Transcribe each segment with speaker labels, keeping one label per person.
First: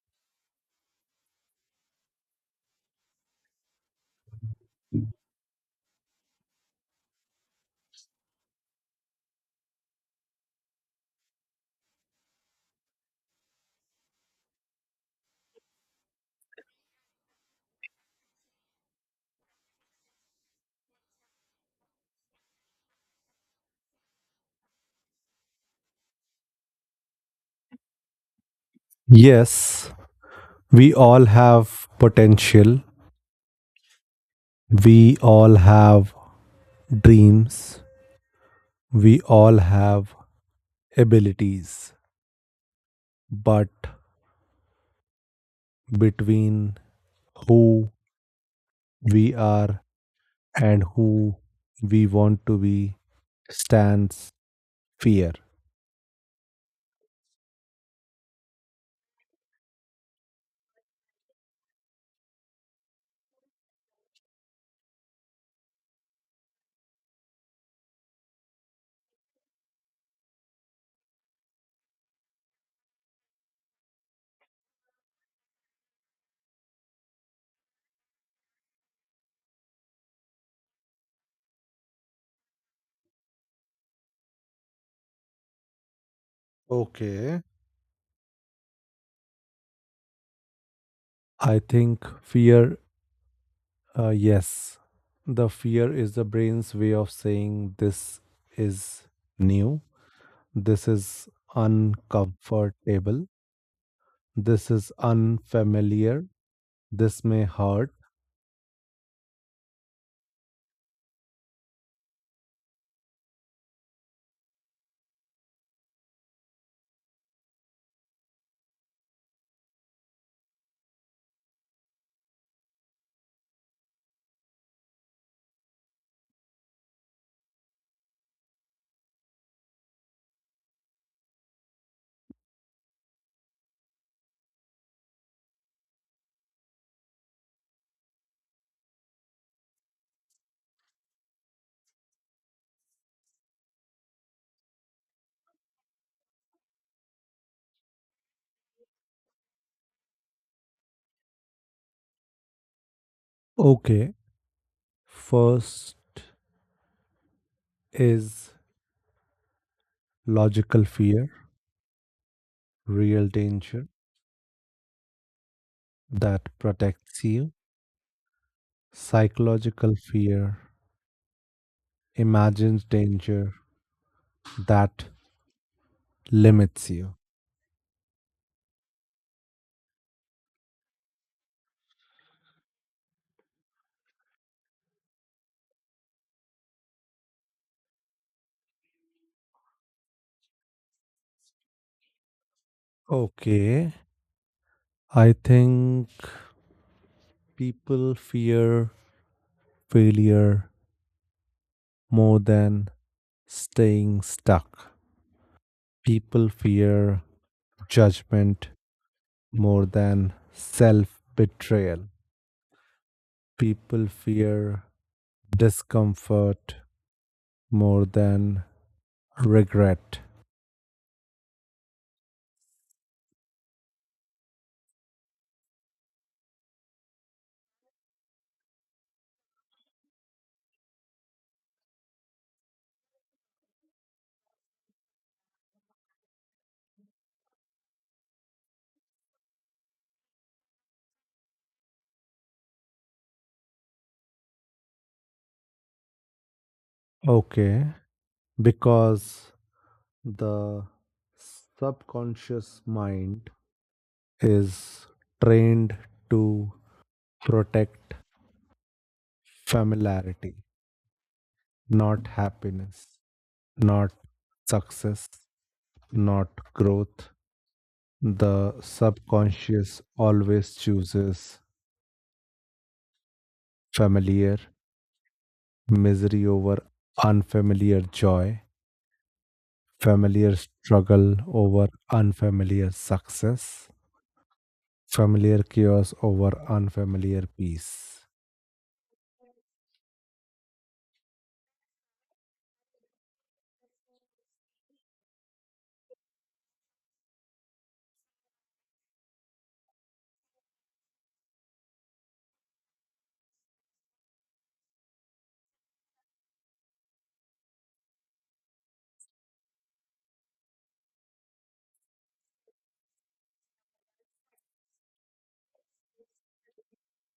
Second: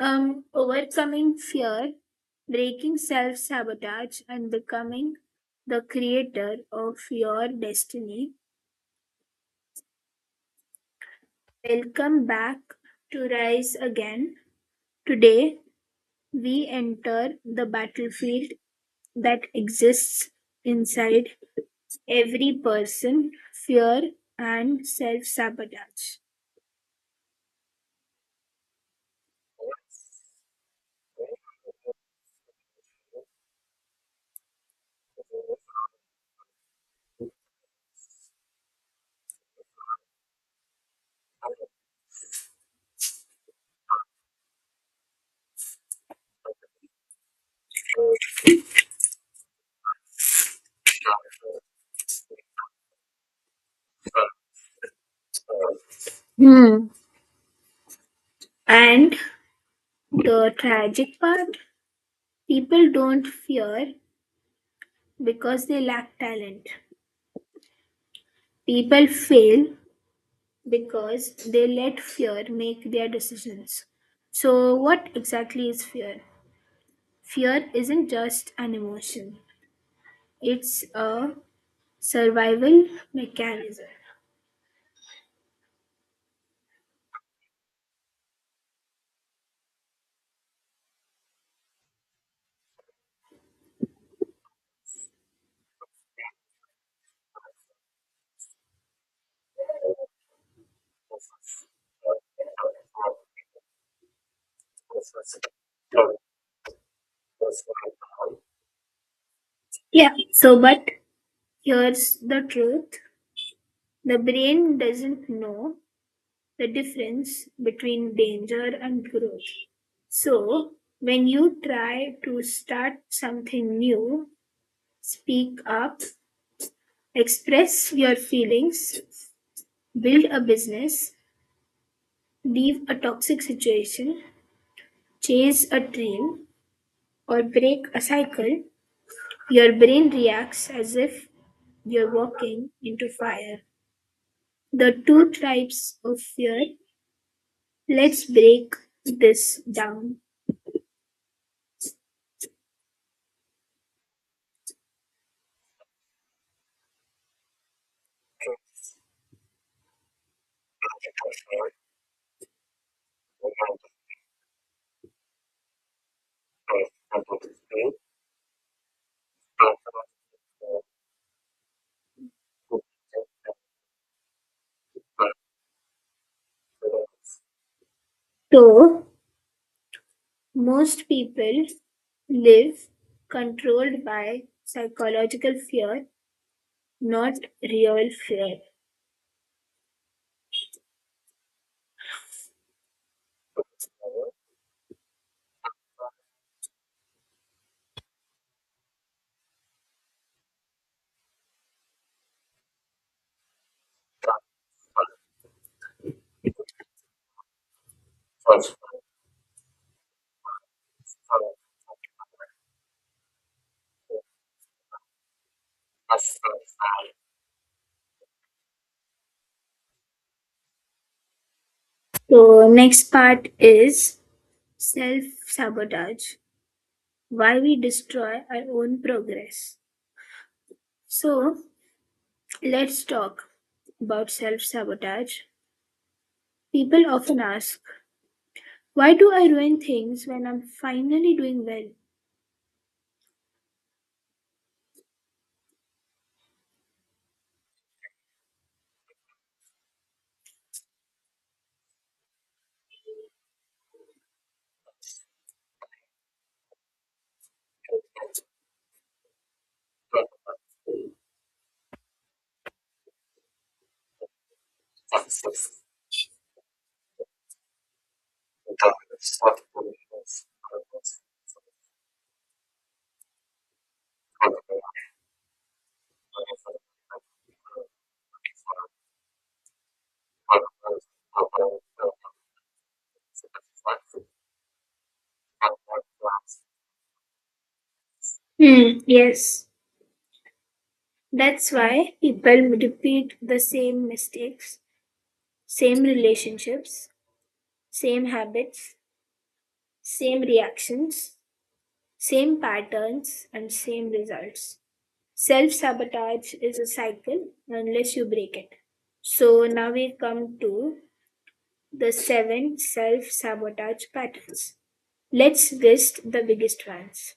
Speaker 1: Overcoming fear, breaking self sabotage, and becoming the creator of your destiny. Welcome back to Rise Again. Today, we enter the battlefield that exists inside every person fear and self sabotage.
Speaker 2: Yes, we all have potential. We all have dreams. We all have abilities. But between who we are and who we want to be stands fear.
Speaker 1: Hmm. And the tragic part people don't fear because they lack talent. People fail because they let fear make their decisions. So, what exactly is fear? Fear isn't just an emotion, it's a survival mechanism.
Speaker 2: Okay. I think fear, yes, the fear is the brain's way of saying this is new. This is uncomfortable. This is unfamiliar. This may hurt.
Speaker 1: Yeah. So, but here's the truth the brain doesn't know the difference between danger and growth. So, when you try to start something new, speak up, express your feelings, build a business, leave a toxic situation, chase a dream, or break a cycle. Your brain reacts as if you're walking into fire. The two types of fear. Let's break this down.
Speaker 2: Okay. First is logical fear, real danger that protects you. Psychological fear, imagined danger that limits you.
Speaker 1: So, most people live controlled by psychological fear, not real fear.
Speaker 2: Okay. I think people fear failure more than staying stuck. People fear judgment more than self betrayal. People fear discomfort more than regret.
Speaker 1: So, next part is self sabotage why we destroy our own progress. So, let's talk about self sabotage. People often ask, why do I ruin things when I'm finally doing
Speaker 2: Okay, because the subconscious mind is trained to protect familiarity, not happiness, not
Speaker 1: well?
Speaker 2: success, not growth. The subconscious always chooses familiar misery over unfamiliar joy, familiar struggle over unfamiliar success, familiar chaos over unfamiliar peace.
Speaker 1: Hmm, yes. That's why people repeat the same mistakes, same relationships, same habits, same reactions, same patterns, and same results. Self sabotage is a cycle unless you break it. So now we come to the seven self sabotage patterns. Let's list the biggest ones.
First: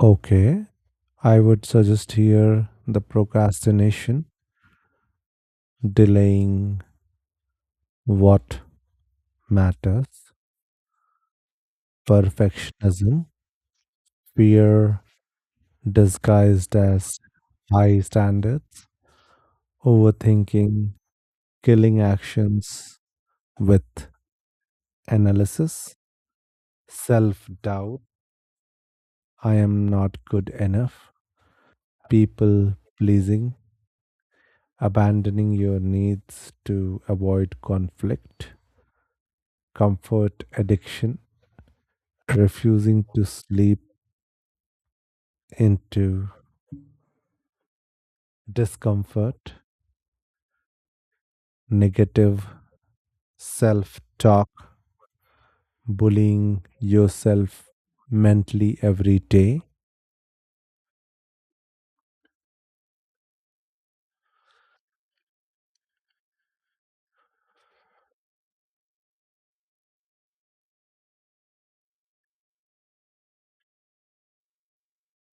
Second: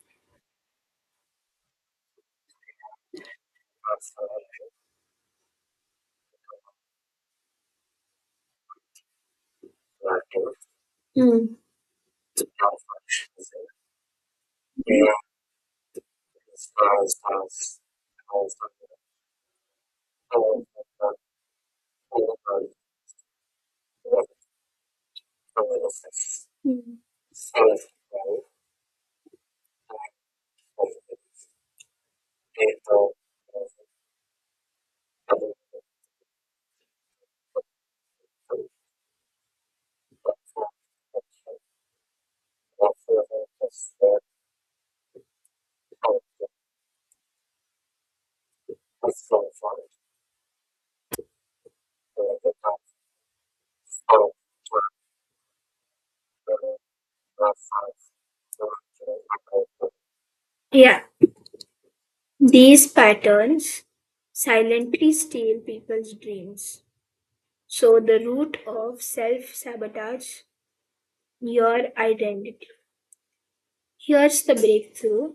Speaker 2: Okay, I would suggest here the procrastination, delaying what matters,
Speaker 1: Hmm. the Alpha,
Speaker 2: perfectionism, fear
Speaker 1: we
Speaker 2: disguised as high standards, overthinking, killing actions with analysis self doubt, I am not good enough, people pleasing, abandoning your needs to avoid conflict, comfort addiction, refusing to sleep into discomfort, negative self talk, bullying yourself mentally every day.
Speaker 1: Yeah, these patterns silently steal people's dreams. So, the root of self sabotage, your identity. Here's the breakthrough.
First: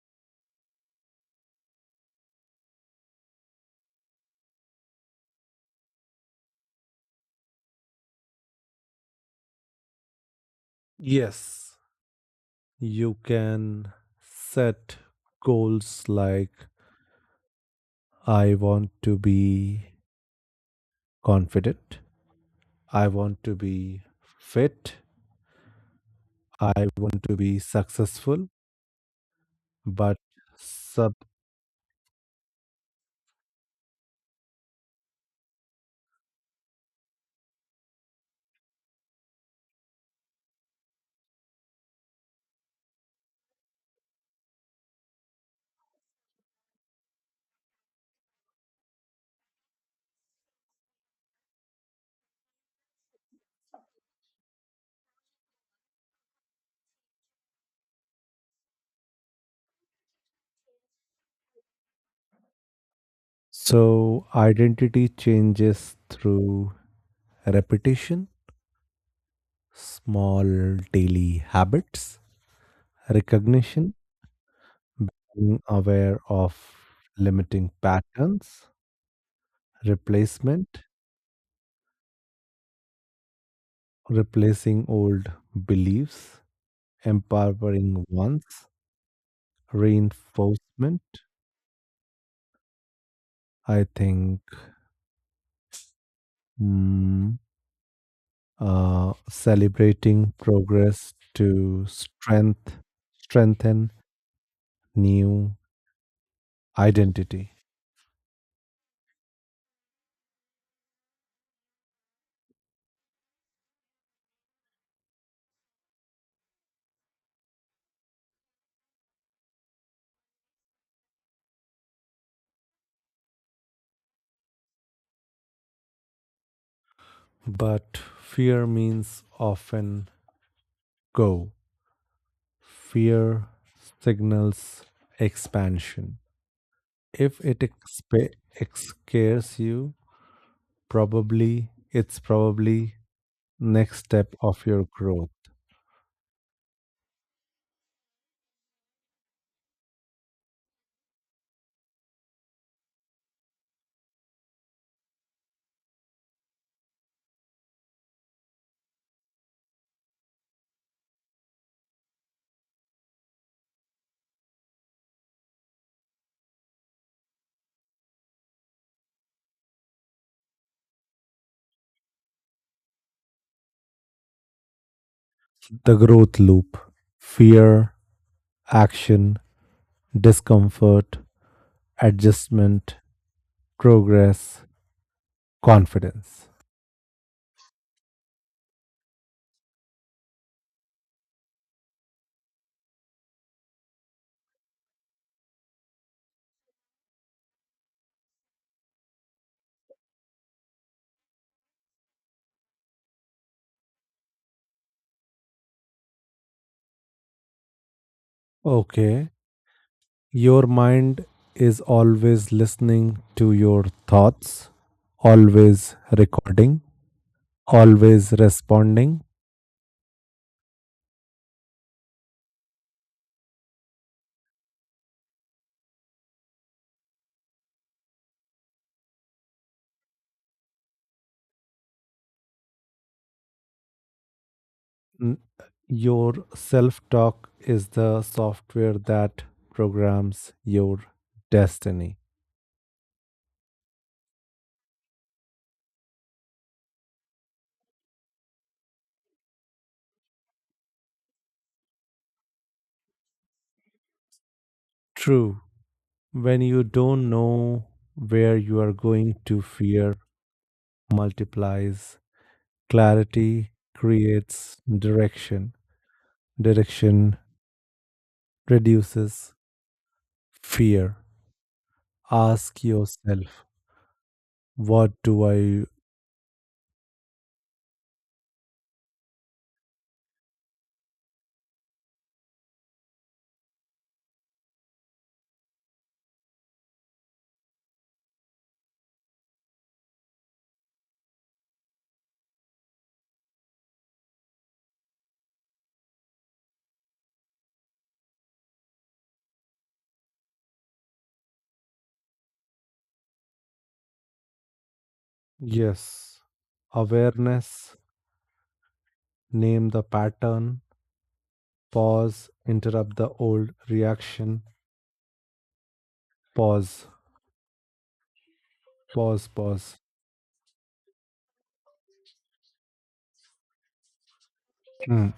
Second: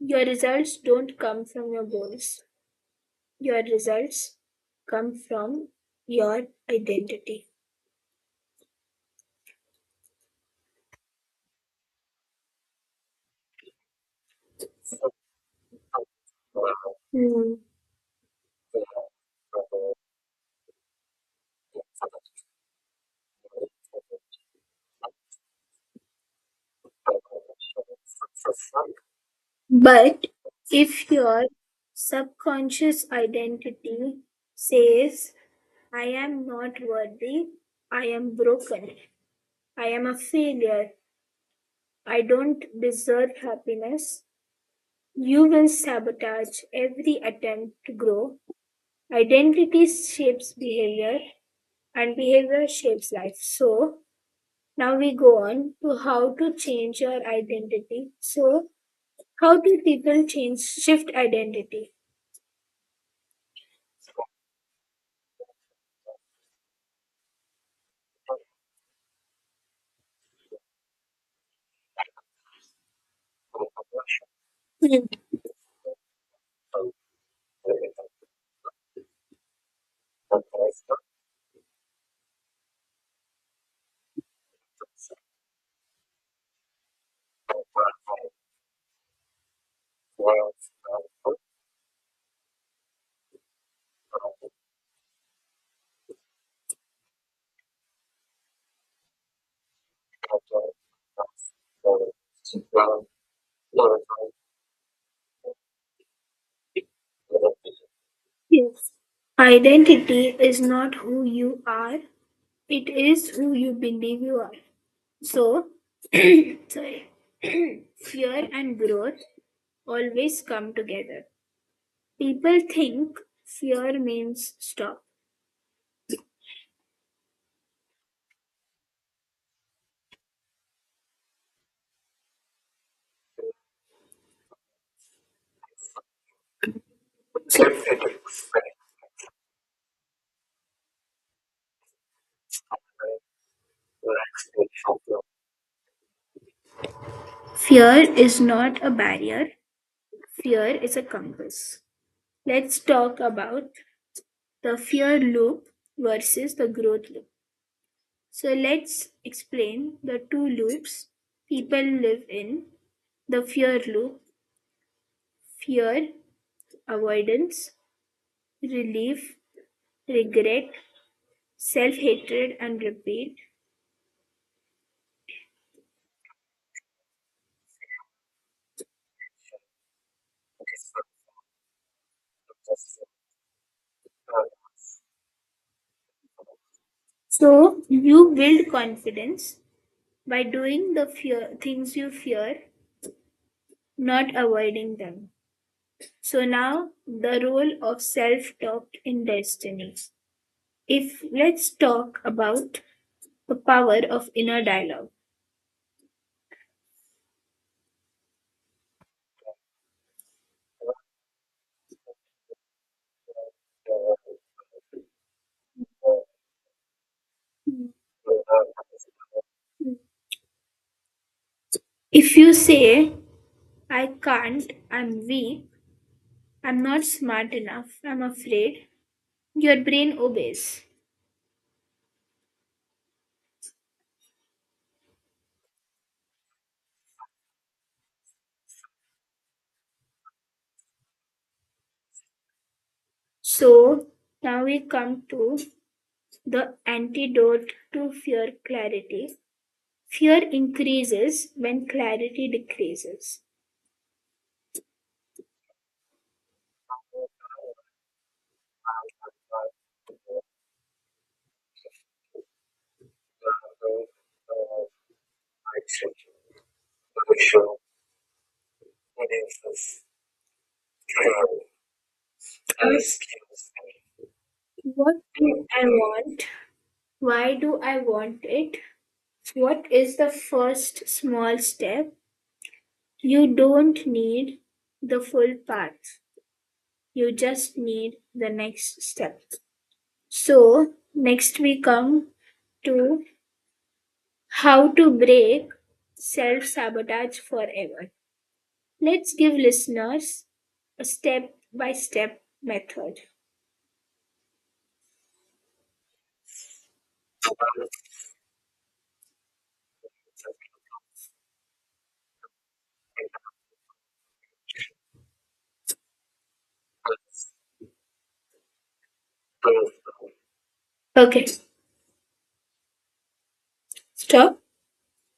Speaker 1: Your results don't come from your goals. Your results come from your identity.
Speaker 2: Yes, you can set goals like
Speaker 1: Hmm.
Speaker 2: I want to be confident. I want to be fit. I want to be successful, but
Speaker 1: But if
Speaker 2: sub.
Speaker 1: your subconscious identity says, I am not worthy, I am broken, I am a failure, I don't deserve happiness, you will sabotage every attempt to grow. Identity shapes behavior and behavior shapes life. So now we go on to how to change your identity. So how do people change shift identity?
Speaker 2: So, identity changes through repetition, small daily habits, recognition,
Speaker 1: Hmm.
Speaker 2: being aware of limiting patterns, replacement, replacing old beliefs, empowering ones, reinforcement. I think hmm, celebrating progress to strength, strengthen new identity.
Speaker 1: Yes. Identity is not who you are, it is who you believe you are. So, sorry, fear and growth always come together. People think fear means stop.
Speaker 2: But fear means often go. Fear signals expansion. If it expa- ex- Scares you, probably next step of your growth.
Speaker 1: Fear is not a barrier, fear is a compass. Let's talk about the fear loop versus the growth loop. So, let's explain the two loops people live in the fear loop, fear, avoidance, relief, regret, self hatred, and repeat.
Speaker 2: The growth loop. Fear, action, discomfort, adjustment, progress, confidence.
Speaker 1: So you build confidence by doing the fear, things you fear, not avoiding them. So now the role of self talk in destiny. If let's talk about the power of inner dialogue.
Speaker 2: Okay. Your mind is always listening to your thoughts, always recording, always responding.
Speaker 1: If you say, I can't, I'm weak, I'm not smart enough, I'm afraid, your brain obeys.
Speaker 2: N- Your self talk is the software that programs your destiny.
Speaker 1: So now we come to the antidote to fear clarity. Fear increases when clarity decreases.
Speaker 2: True. When you don't know where you are going
Speaker 1: Ask
Speaker 2: to, fear multiplies. Clarity creates direction. Direction reduces fear. Ask yourself, what
Speaker 1: what
Speaker 2: do
Speaker 1: do
Speaker 2: I?
Speaker 1: I want? Why do I want it? What is the first small step? You don't need the full path. You just need the next step. So, next we come to how to break self sabotage forever. Let's give listeners a step by step method.
Speaker 2: Yes. Awareness, name the pattern, pause, interrupt the old reaction, pause, pause.
Speaker 1: Okay, stop.
Speaker 2: Hmm.